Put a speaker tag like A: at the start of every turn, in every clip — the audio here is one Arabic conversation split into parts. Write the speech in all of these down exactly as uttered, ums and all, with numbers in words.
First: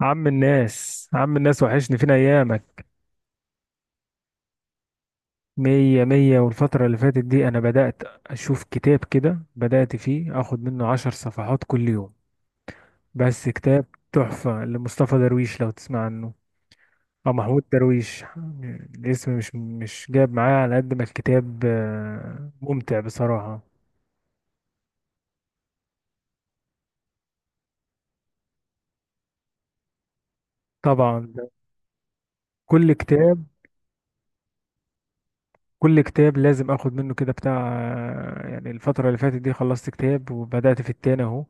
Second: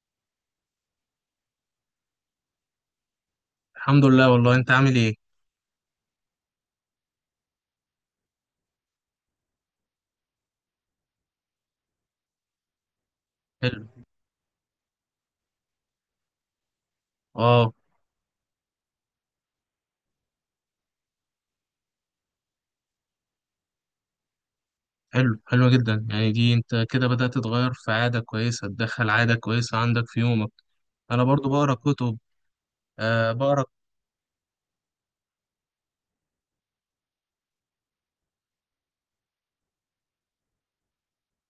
A: عم الناس عم الناس وحشني، فين ايامك؟
B: الحمد لله، والله انت عامل ايه؟
A: مية مية، والفترة اللي فاتت دي انا بدأت اشوف كتاب كده، بدأت فيه اخد منه عشر صفحات كل يوم. بس كتاب
B: حلو.
A: تحفة لمصطفى درويش لو تسمع عنه، او محمود
B: اه.
A: درويش. الاسم مش مش جاب معايا، على قد ما الكتاب آه، ممتع بصراحة.
B: حلو، حلو جدا. يعني دي انت كده بدأت تتغير، في عادة كويسة تدخل عادة كويسة عندك في يومك. انا
A: طبعا.
B: برضو بقرا كتب.
A: كل
B: آه،
A: كتاب
B: بقرا.
A: كل كتاب لازم اخد منه كده بتاع. آه، يعني الفترة اللي فاتت دي خلصت كتاب وبدأت في التاني اهو.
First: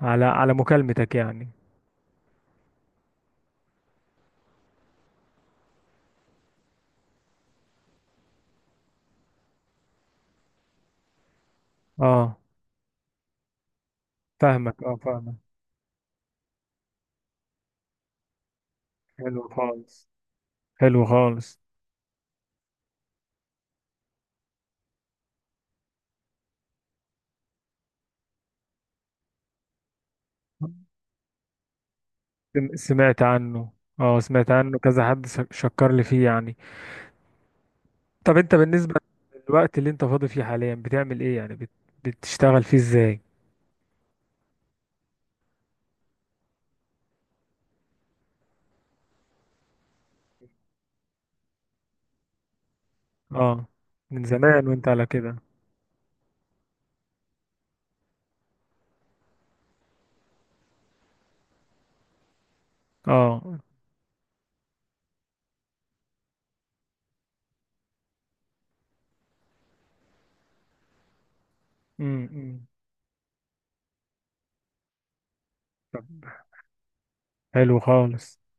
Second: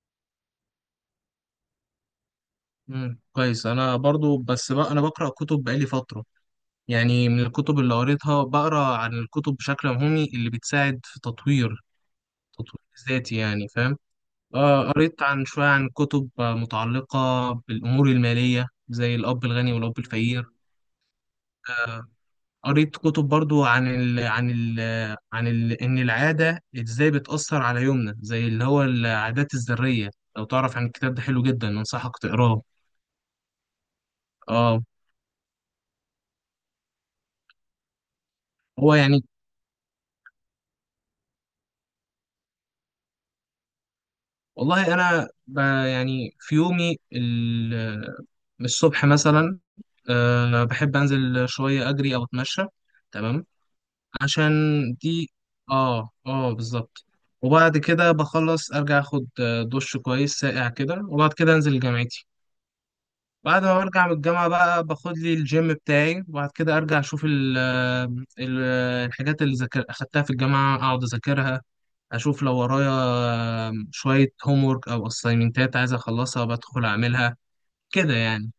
A: على على مكالمتك يعني.
B: مم. كويس. انا برضو، بس بقى انا بقرا كتب بقالي فترة. يعني من الكتب اللي قريتها، بقرا عن الكتب بشكل عمومي اللي بتساعد في تطوير
A: اه
B: تطوير ذاتي، يعني فاهم؟
A: فاهمك،
B: آه
A: اه
B: قريت
A: فاهمك.
B: عن شوية، عن كتب، آه، متعلقة بالأمور المالية، زي
A: حلو
B: الأب الغني والأب
A: خالص،
B: الفقير.
A: حلو خالص.
B: آه، قريت كتب برضو عن ال عن ال عن ال إن العادة إزاي بتأثر على يومنا، زي اللي هو العادات الذرية. لو تعرف عن الكتاب ده، حلو جدا، أنصحك تقراه.
A: سم- سمعت عنه. اه سمعت عنه
B: اه.
A: كذا حد س- شكر لي فيه يعني. طب انت
B: هو
A: بالنسبة
B: يعني،
A: للوقت اللي انت فاضي فيه حاليا بتعمل ايه؟ يعني بت... بتشتغل فيه ازاي؟
B: والله أنا ب يعني في يومي ال- الصبح مثلا، أه بحب أنزل شوية أجري أو أتمشى. تمام.
A: اه. من
B: عشان
A: زمان وانت على
B: دي،
A: كده؟
B: اه، اه، بالظبط. وبعد كده بخلص أرجع أخد آه، دش كويس ساقع كده، وبعد كده أنزل جامعتي.
A: اه.
B: بعد ما برجع من الجامعة بقى باخد لي الجيم بتاعي، وبعد كده أرجع أشوف ال آه، ال آه، الحاجات اللي ذاكر أخدتها في الجامعة، أقعد أذاكرها.
A: امم
B: أشوف لو
A: إمم.
B: ورايا شوية هومورك أو أسايمنتات عايز أخلصها، بدخل أعملها.
A: حلو
B: كده
A: خالص.
B: يعني.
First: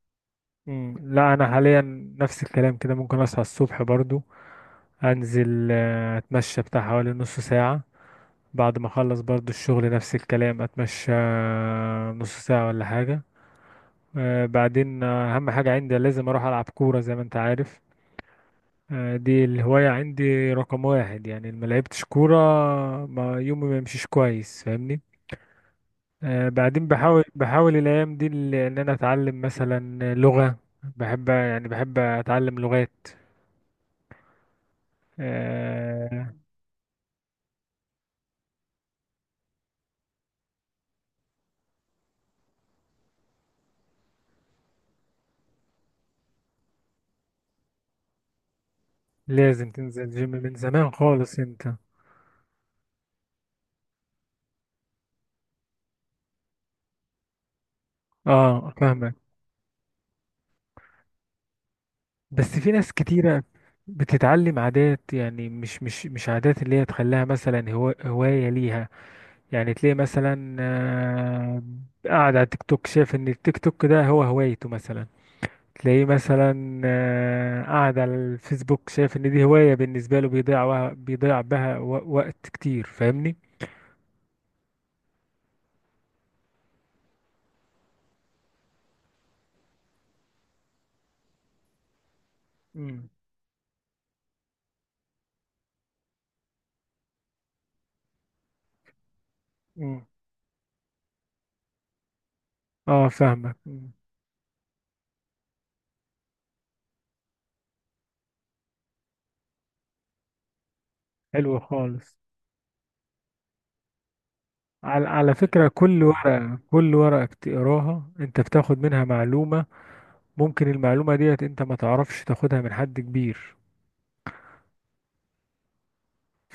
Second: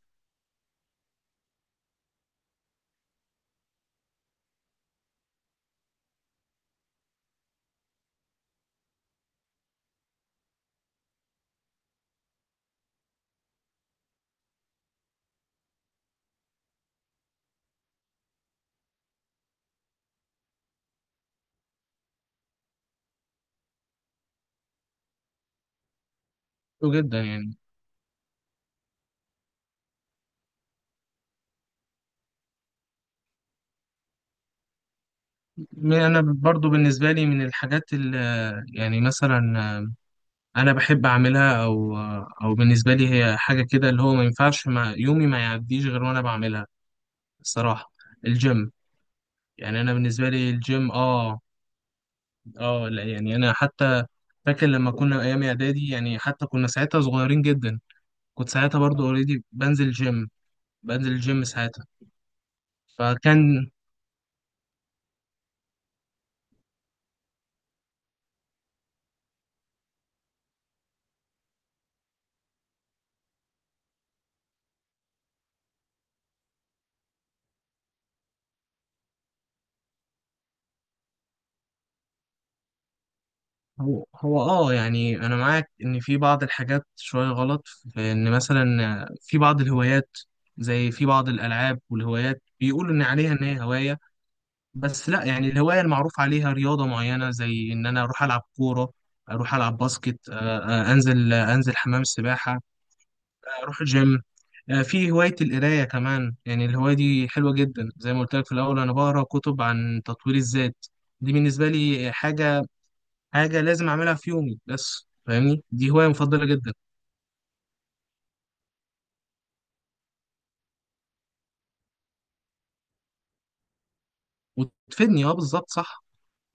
A: امم لا انا حاليا نفس الكلام كده، ممكن اصحى الصبح برضو، انزل آه، اتمشى بتاع حوالي نص ساعة. بعد ما اخلص برضو الشغل، نفس الكلام اتمشى نص ساعة ولا حاجة. آه، بعدين آه، اهم حاجة عندي لازم اروح العب كورة زي ما انت عارف. آه، دي الهواية عندي رقم واحد، يعني ما لعبتش كورة ما يومي ما يمشيش كويس، فاهمني. آه، بعدين
B: حلو جدا
A: بحاول
B: يعني.
A: بحاول الايام دي ال- ان انا اتعلم مثلا لغة. بحب يعني بحب اتعلم لغات.
B: م- أنا
A: آه،
B: برضو بالنسبة لي، من الحاجات اللي يعني مثلا أنا بحب أعملها، أو آه، أو بالنسبة لي هي حاجة كده اللي هو ما ينفعش مع يومي ما يعديش غير وأنا بعملها، الصراحة الجيم.
A: لازم
B: يعني انا
A: تنزل
B: بالنسبه
A: جيم
B: لي
A: من زمان
B: الجيم،
A: خالص
B: اه،
A: انت.
B: اه، لا، يعني انا حتى فاكر لما كنا ايام اعدادي، يعني حتى كنا ساعتها صغيرين جدا. كنت
A: اه
B: ساعتها برضو
A: فاهمك.
B: اوريدي بنزل جيم، بنزل الجيم ساعتها.
A: بس في ناس كتيرة
B: فكان
A: بتتعلم عادات، يعني مش مش مش عادات اللي هي تخليها مثلا هو هواية ليها. يعني تلاقي مثلا آه، قاعد على التيك توك شايف ان التيك توك ده هو هوايته مثلا. تلاقيه مثلا آه، قاعد على الفيسبوك شايف ان دي هواية بالنسبة له، بيضيع وه- بيضيع بها و- وقت كتير، فاهمني؟
B: هو هو اه، يعني انا معاك ان في بعض الحاجات شوية غلط، في ان مثلا في بعض الهوايات، زي في بعض الالعاب والهوايات بيقولوا ان
A: امم.
B: عليها ان هي هواية. بس لا، يعني الهواية المعروف عليها رياضة معينة، زي ان انا اروح العب كورة، اروح العب
A: امم.
B: باسكت، آه، آه، انزل آه، انزل حمام السباحة،
A: اه فاهمك.
B: اروح
A: امم.
B: جيم. آه، في هواية القراية كمان، يعني الهواية دي حلوة جدا زي ما قلت لك في الأول، أنا بقرأ كتب عن تطوير الذات. دي
A: حلو
B: بالنسبة لي
A: خالص.
B: حاجة، حاجة لازم أعملها في يومي،
A: على
B: بس
A: على
B: فاهمني،
A: فكرة،
B: دي
A: كل
B: هواية مفضلة
A: ورقة
B: جدا.
A: كل ورقة بتقراها انت بتاخد منها معلومة، ممكن المعلومة ديت انت ما تعرفش تاخدها من حد كبير،
B: وتفيدني. أه، بالظبط، صح.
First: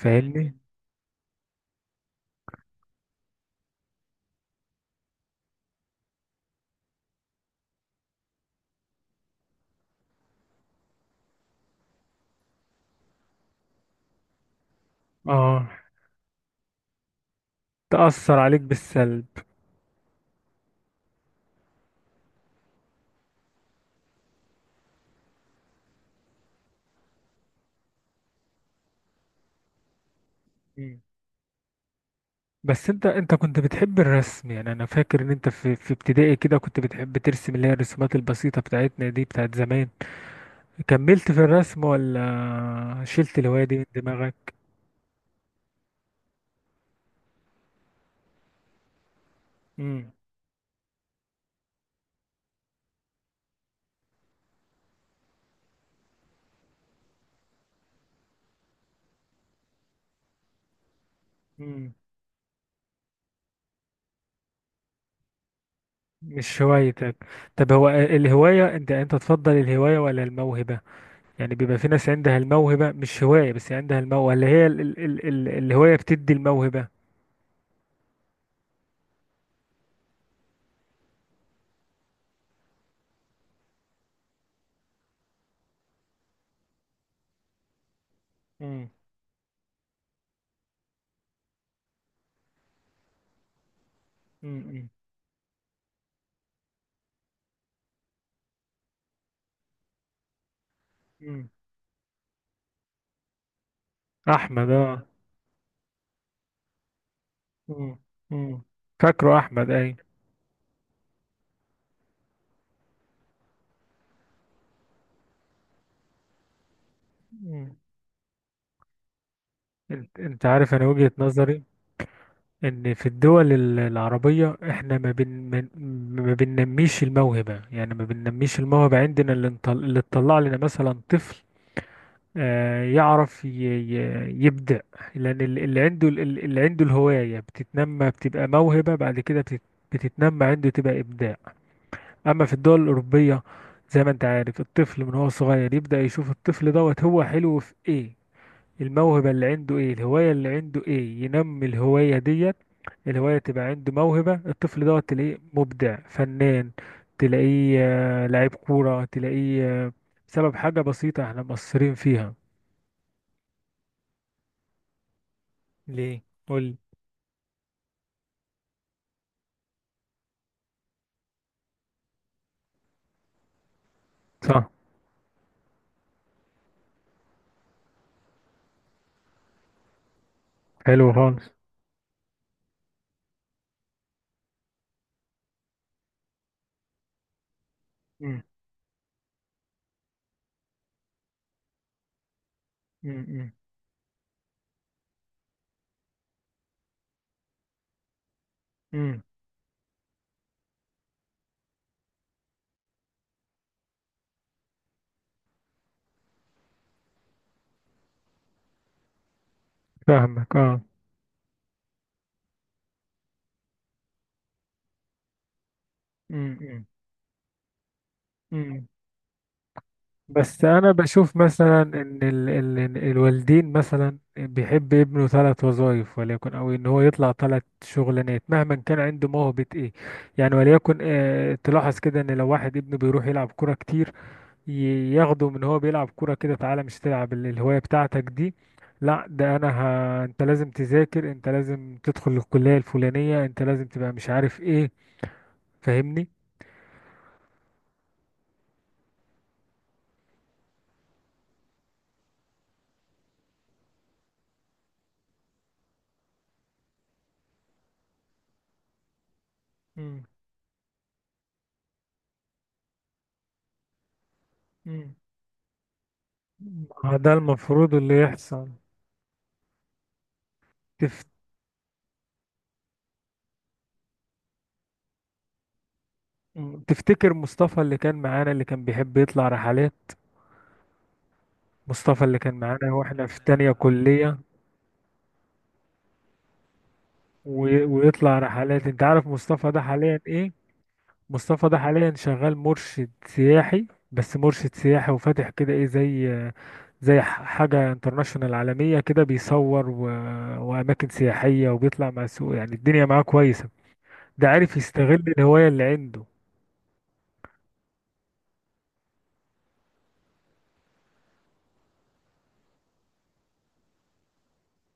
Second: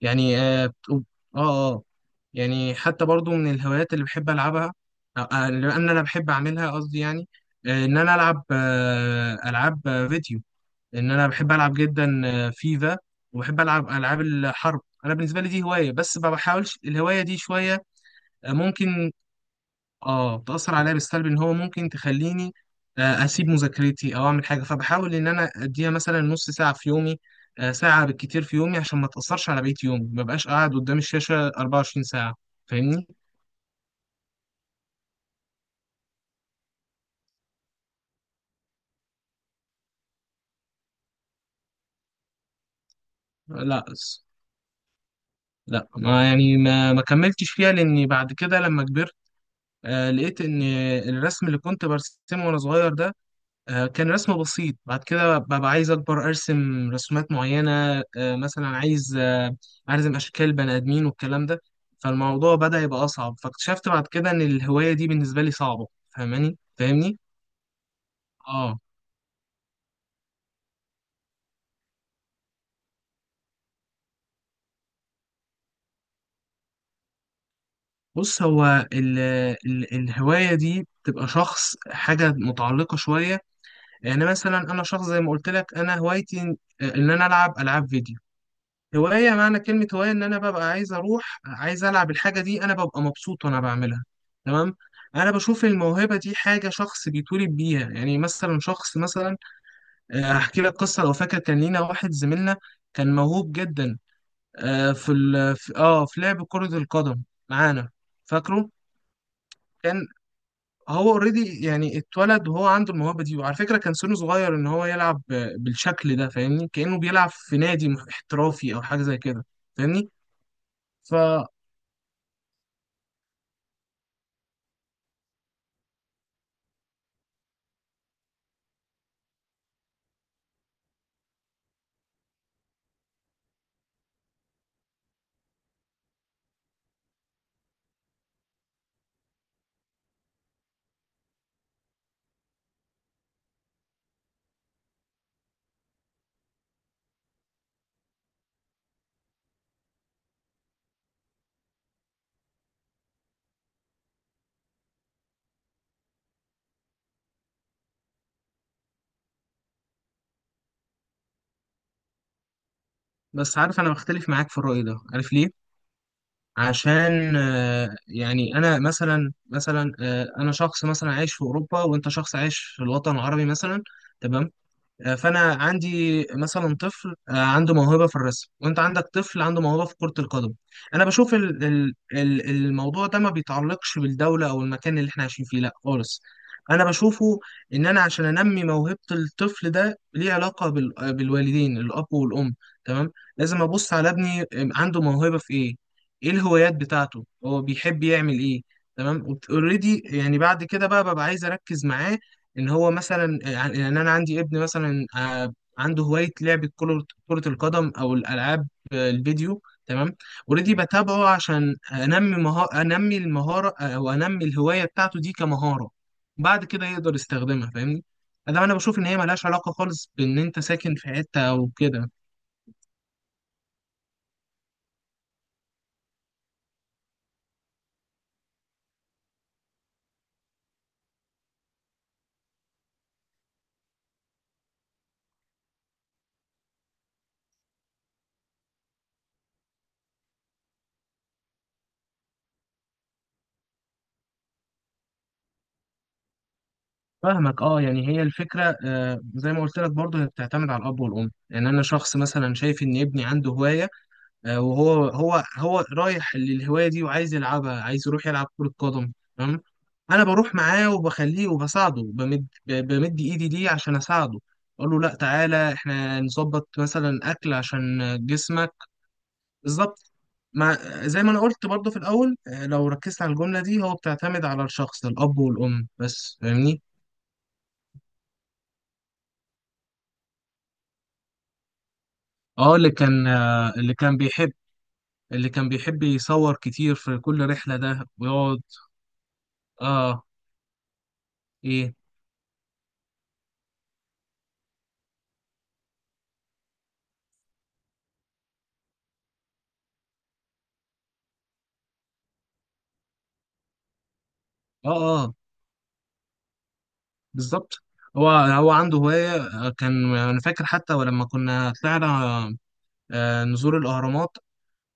B: يعني، أه، بتقول- أه، أه. يعني حتى برضو من الهوايات اللي بحب ألعبها، أو- آه، اللي أنا أنا بحب أعملها، قصدي يعني آه، إن أنا ألعب آه، ألعاب آه، فيديو. لان انا بحب العب جدا، آه، فيفا. وبحب العب العاب الحرب. انا بالنسبه لي دي
A: اه.
B: هوايه، بس ما بحاولش الهوايه دي شويه.
A: تأثر
B: آه،
A: عليك
B: ممكن.
A: بالسلب.
B: اه، تاثر عليا بالسلب ان هو ممكن تخليني آه، اسيب مذاكرتي او اعمل حاجه، فبحاول ان انا اديها مثلا نص ساعه في يومي، آه، ساعه بالكتير في يومي، عشان ما تاثرش على بقيه يومي، ما بقاش قاعد قدام
A: مم.
B: الشاشه أربعة وعشرين ساعه،
A: بس انت
B: فاهمني.
A: انت كنت بتحب الرسم، يعني انا فاكر ان انت في في ابتدائي كده كنت بتحب ترسم، اللي هي الرسومات البسيطة بتاعتنا دي بتاعت زمان. كملت في الرسم ولا شلت الهواية دي
B: لا،
A: من دماغك؟
B: لا، ما يعني ما ما كملتش فيها، لاني بعد كده لما كبرت آه،
A: مم.
B: لقيت ان الرسم اللي كنت برسمه وانا صغير ده، آه، كان رسم بسيط. بعد كده ببقى عايز أكبر أرسم رسومات معينة، آه، مثلا عايز آه، أرسم أشكال بني آدمين والكلام ده.
A: مم.
B: فالموضوع بدأ يبقى أصعب، فاكتشفت بعد كده إن الهواية دي بالنسبة لي صعبة. فاهماني،
A: مش هوايتك.
B: فاهمني.
A: طب هو الهواية،
B: آه.
A: انت انت تفضل الهواية ولا الموهبة؟ يعني بيبقى في ناس عندها الموهبة، مش هواية بس عندها الموهبة، اللي هي ال ال ال ال الهواية بتدي الموهبة.
B: بص، هو ال ال الهواية دي بتبقى شخص، حاجة متعلقة شوية، يعني مثلا أنا شخص زي ما قلت لك، أنا هوايتي إن آه، إن أنا ألعب ألعاب فيديو.
A: مم.
B: هواية، معنى كلمة هواية، إن أنا ببقى عايز أروح، عايز ألعب الحاجة دي، أنا ببقى مبسوط وأنا بعملها. تمام.
A: مم.
B: أنا بشوف الموهبة دي حاجة شخص بيتولد بيها. يعني مثلا شخص مثلا، آه، هحكي لك قصة لو فاكر،
A: مم.
B: كان لينا واحد زميلنا كان موهوب جدا،
A: أحمد.
B: آه،
A: اه.
B: في ال في- آه في لعب كرة القدم معانا.
A: مم. مم.
B: فاكره؟
A: فاكره أحمد أي.
B: كان هو اوريدي يعني اتولد وهو عنده الموهبة دي، وعلى فكرة كان سنه صغير إن هو يلعب آه، بالشكل ده، فاهمني، كأنه بيلعب في
A: مم.
B: نادي احترافي أو حاجة زي كده،
A: انت, انت عارف، أنا وجهة
B: فاهمني.
A: نظري إن في الدول ال- العربية، إحنا ما بن من- ما بننميش الموهبة، يعني ما بننميش الموهبة عندنا، اللي نطل- اللي تطلع لنا مثلا طفل آه، يعرف ي- ي- يبدع، لأن ال- اللي عنده ال- ال- اللي عنده الهواية بتتنمى، بتبقى موهبة بعد كده، بتت- بتتنمى عنده تبقى إبداع. أما في الدول الأوروبية، زي ما أنت عارف، الطفل من هو صغير يبدأ يشوف الطفل دوت هو حلو في إيه، الموهبة اللي عنده إيه، الهواية اللي عنده إيه، ينمي الهواية ديت. الهواية تبقى عنده موهبة، الطفل دوت تلاقيه مبدع فنان، تلاقيه آه، لعيب كورة، تلاقيه آه، بسبب حاجة بسيطة احنا مقصرين فيها.
B: بس عارف، انا بختلف معاك في الرأي ده، عارف ليه؟
A: ليه؟ قول لي.
B: عشان آه، يعني انا مثلا، مثلا آه، انا شخص مثلا عايش في اوروبا، وانت شخص عايش في الوطن العربي مثلا. تمام.
A: صح.
B: آه، فانا عندي مثلا طفل آه، عنده موهبه في الرسم، وانت عندك طفل عنده موهبه في كره القدم. انا
A: حلو
B: بشوف
A: خالص.
B: ال- ال- ال- الموضوع ده ما بيتعلقش بالدوله او المكان اللي احنا عايشين فيه، لا خالص. انا بشوفه ان انا عشان
A: مم.
B: انمي موهبه الطفل ده، ليه علاقه بال- آه، بالوالدين، الاب والام. تمام.
A: مم.
B: لازم ابص على ابني، آم، عنده موهبه في ايه، ايه الهوايات بتاعته، هو بيحب يعمل ايه.
A: مم.
B: تمام. اوريدي يعني بعد كده بقى ببقى عايز اركز معاه، ان هو مثلا، يعني ان انا عندي ابن مثلا آه، عنده هوايه لعبه، كره كرة القدم او الالعاب آه، الفيديو. تمام.
A: فاهمك،
B: اوريدي
A: اه.
B: بتابعه عشان انمي مهارة، انمي المهاره، آه، او انمي الهوايه بتاعته دي كمهاره.
A: مم.
B: بعد
A: مم.
B: كده يقدر يستخدمها، فاهمني. ده انا
A: مم.
B: بشوف ان هي ملهاش علاقه خالص بان انت
A: بس انا
B: ساكن في
A: بشوف
B: حته او
A: مثلا
B: كده.
A: ان ال ال الوالدين مثلا بيحب ابنه ثلاث وظائف، وليكن، او ان هو يطلع ثلاث شغلانات مهما كان عنده موهبة ايه. يعني وليكن، آه تلاحظ كده ان لو واحد ابنه بيروح يلعب كرة كتير، ي- ياخده من هو بيلعب كورة كده، تعالى، مش تلعب ال- الهواية بتاعتك دي، لا ده انا ه... انت لازم تذاكر، انت لازم تدخل الكلية الفلانية، انت لازم تبقى مش عارف ايه، فاهمني.
B: فاهمك، اه، يعني هي الفكره، آه، زي ما قلت لك برضه، هي بتعتمد على الاب والام. يعني انا شخص مثلا شايف ان ابني عنده هوايه، آه، وهو هو هو رايح للهوايه دي، وعايز يلعبها، عايز يروح يلعب كره قدم. تمام.
A: مم.
B: انا بروح معاه وبخليه وبساعده، بمد ب- بمد ايدي ليه عشان اساعده، اقول له:
A: مم.
B: لا، تعالى احنا نظبط
A: ما
B: مثلا
A: ده
B: اكل
A: المفروض
B: عشان
A: اللي يحصل.
B: جسمك. بالظبط. مع زي
A: تف...
B: ما انا قلت برضه في الاول، آه، لو ركزت على الجمله دي، هو بتعتمد على الشخص، الاب والام بس، فاهمني.
A: مم. تفتكر مصطفى اللي كان معانا اللي كان بيحب يطلع رحلات؟ مصطفى اللي كان
B: اه، اللي
A: معانا واحنا
B: كان
A: في
B: آه،
A: تانية
B: اللي كان
A: كلية،
B: بيحب اللي كان بيحب يصور كتير في كل
A: و...
B: رحله ده،
A: ويطلع
B: ويقعد.
A: رحلات، انت عارف مصطفى ده حاليا
B: اه.
A: ايه؟ مصطفى ده
B: ايه.
A: حاليا شغال مرشد سياحي، بس مرشد سياحي وفاتح كده ايه، زي زي ح- حاجة انترناشونال عالمية كده، بيصور و... وأماكن سياحية، وبيطلع مع السوق، يعني الدنيا معاه كويسة. ده عارف
B: اه،
A: يستغل
B: اه،
A: الهواية اللي عنده.
B: بالظبط. هو هو عنده هواية، آه، كان أنا فاكر حتى ولما كنا طلعنا آه، نزور الأهرامات.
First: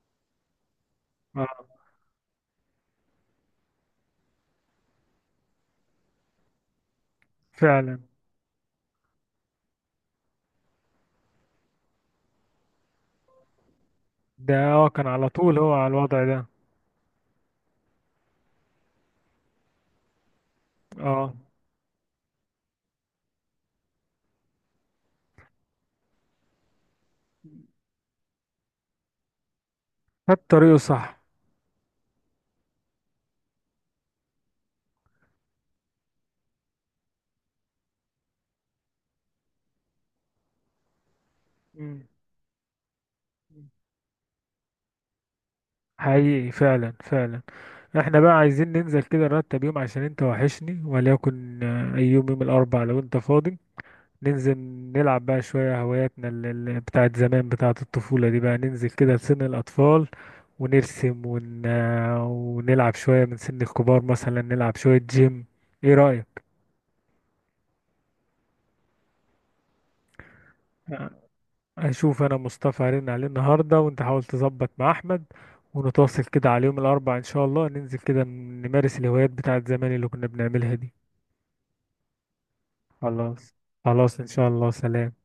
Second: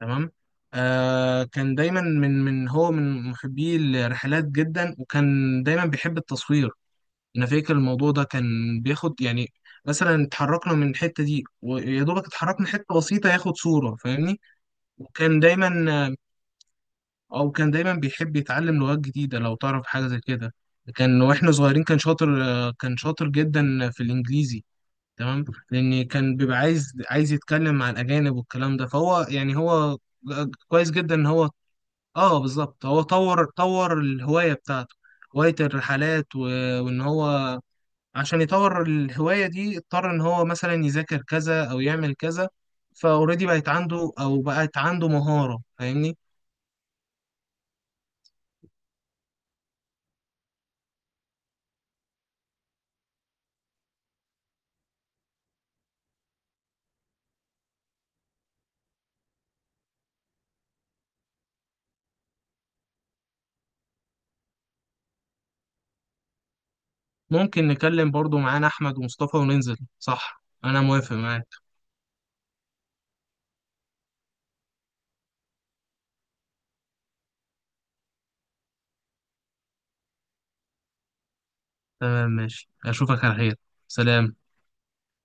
B: تمام. آه، كان
A: اه.
B: دايما، من من هو من محبي الرحلات جدا، وكان دايما بيحب التصوير. أنا فاكر
A: فعلا.
B: الموضوع ده كان بياخد، يعني مثلا اتحركنا من الحتة دي، ويا دوبك اتحركنا حتة بسيطة، ياخد صورة، فاهمني.
A: ده، اه، كان على
B: وكان
A: طول
B: دايما،
A: هو على
B: آه،
A: الوضع ده.
B: أو كان دايما بيحب يتعلم لغات جديدة، لو تعرف حاجة زي كده. كان
A: اه.
B: واحنا صغيرين كان شاطر آه، كان شاطر جدا في الإنجليزي. تمام. لان كان بيبقى عايز عايز يتكلم مع الاجانب والكلام ده، فهو يعني هو
A: خد طريقه
B: كويس جدا
A: صح.
B: ان هو، اه بالظبط، هو طور طور الهوايه بتاعته، هوايه الرحلات، و... وان هو عشان يطور الهوايه دي اضطر ان هو مثلا يذاكر كذا او
A: مم.
B: يعمل كذا. فاوريدي بقت عنده، او بقت عنده مهاره، فاهمني.
A: حقيقي، فعلا فعلا. احنا بقى عايزين ننزل كده نرتب يوم عشان انت وحشني، وليكن آه، اي يوم، يوم الأربع لو انت فاضي، ننزل نلعب بقى شوية هواياتنا اللي بتاعت زمان بتاعت الطفولة دي، بقى ننزل كده لسن الأطفال ونرسم ون... ونلعب شوية من سن الكبار، مثلا نلعب شوية جيم، ايه رأيك؟
B: ممكن نكلم برضو معانا احمد ومصطفى وننزل، صح، انا موافق معاك.
A: أشوف أنا مصطفى هرن عليه النهاردة، وأنت حاول تظبط مع أحمد، ونتواصل كده على يوم الأربعاء إن شاء الله ننزل كده نمارس الهوايات بتاعت زمان اللي كنا بنعملها دي.
B: تمام، ماشي، اشوفك على
A: خلاص.
B: خير.
A: خلاص إن
B: سلام.
A: شاء الله، سلام.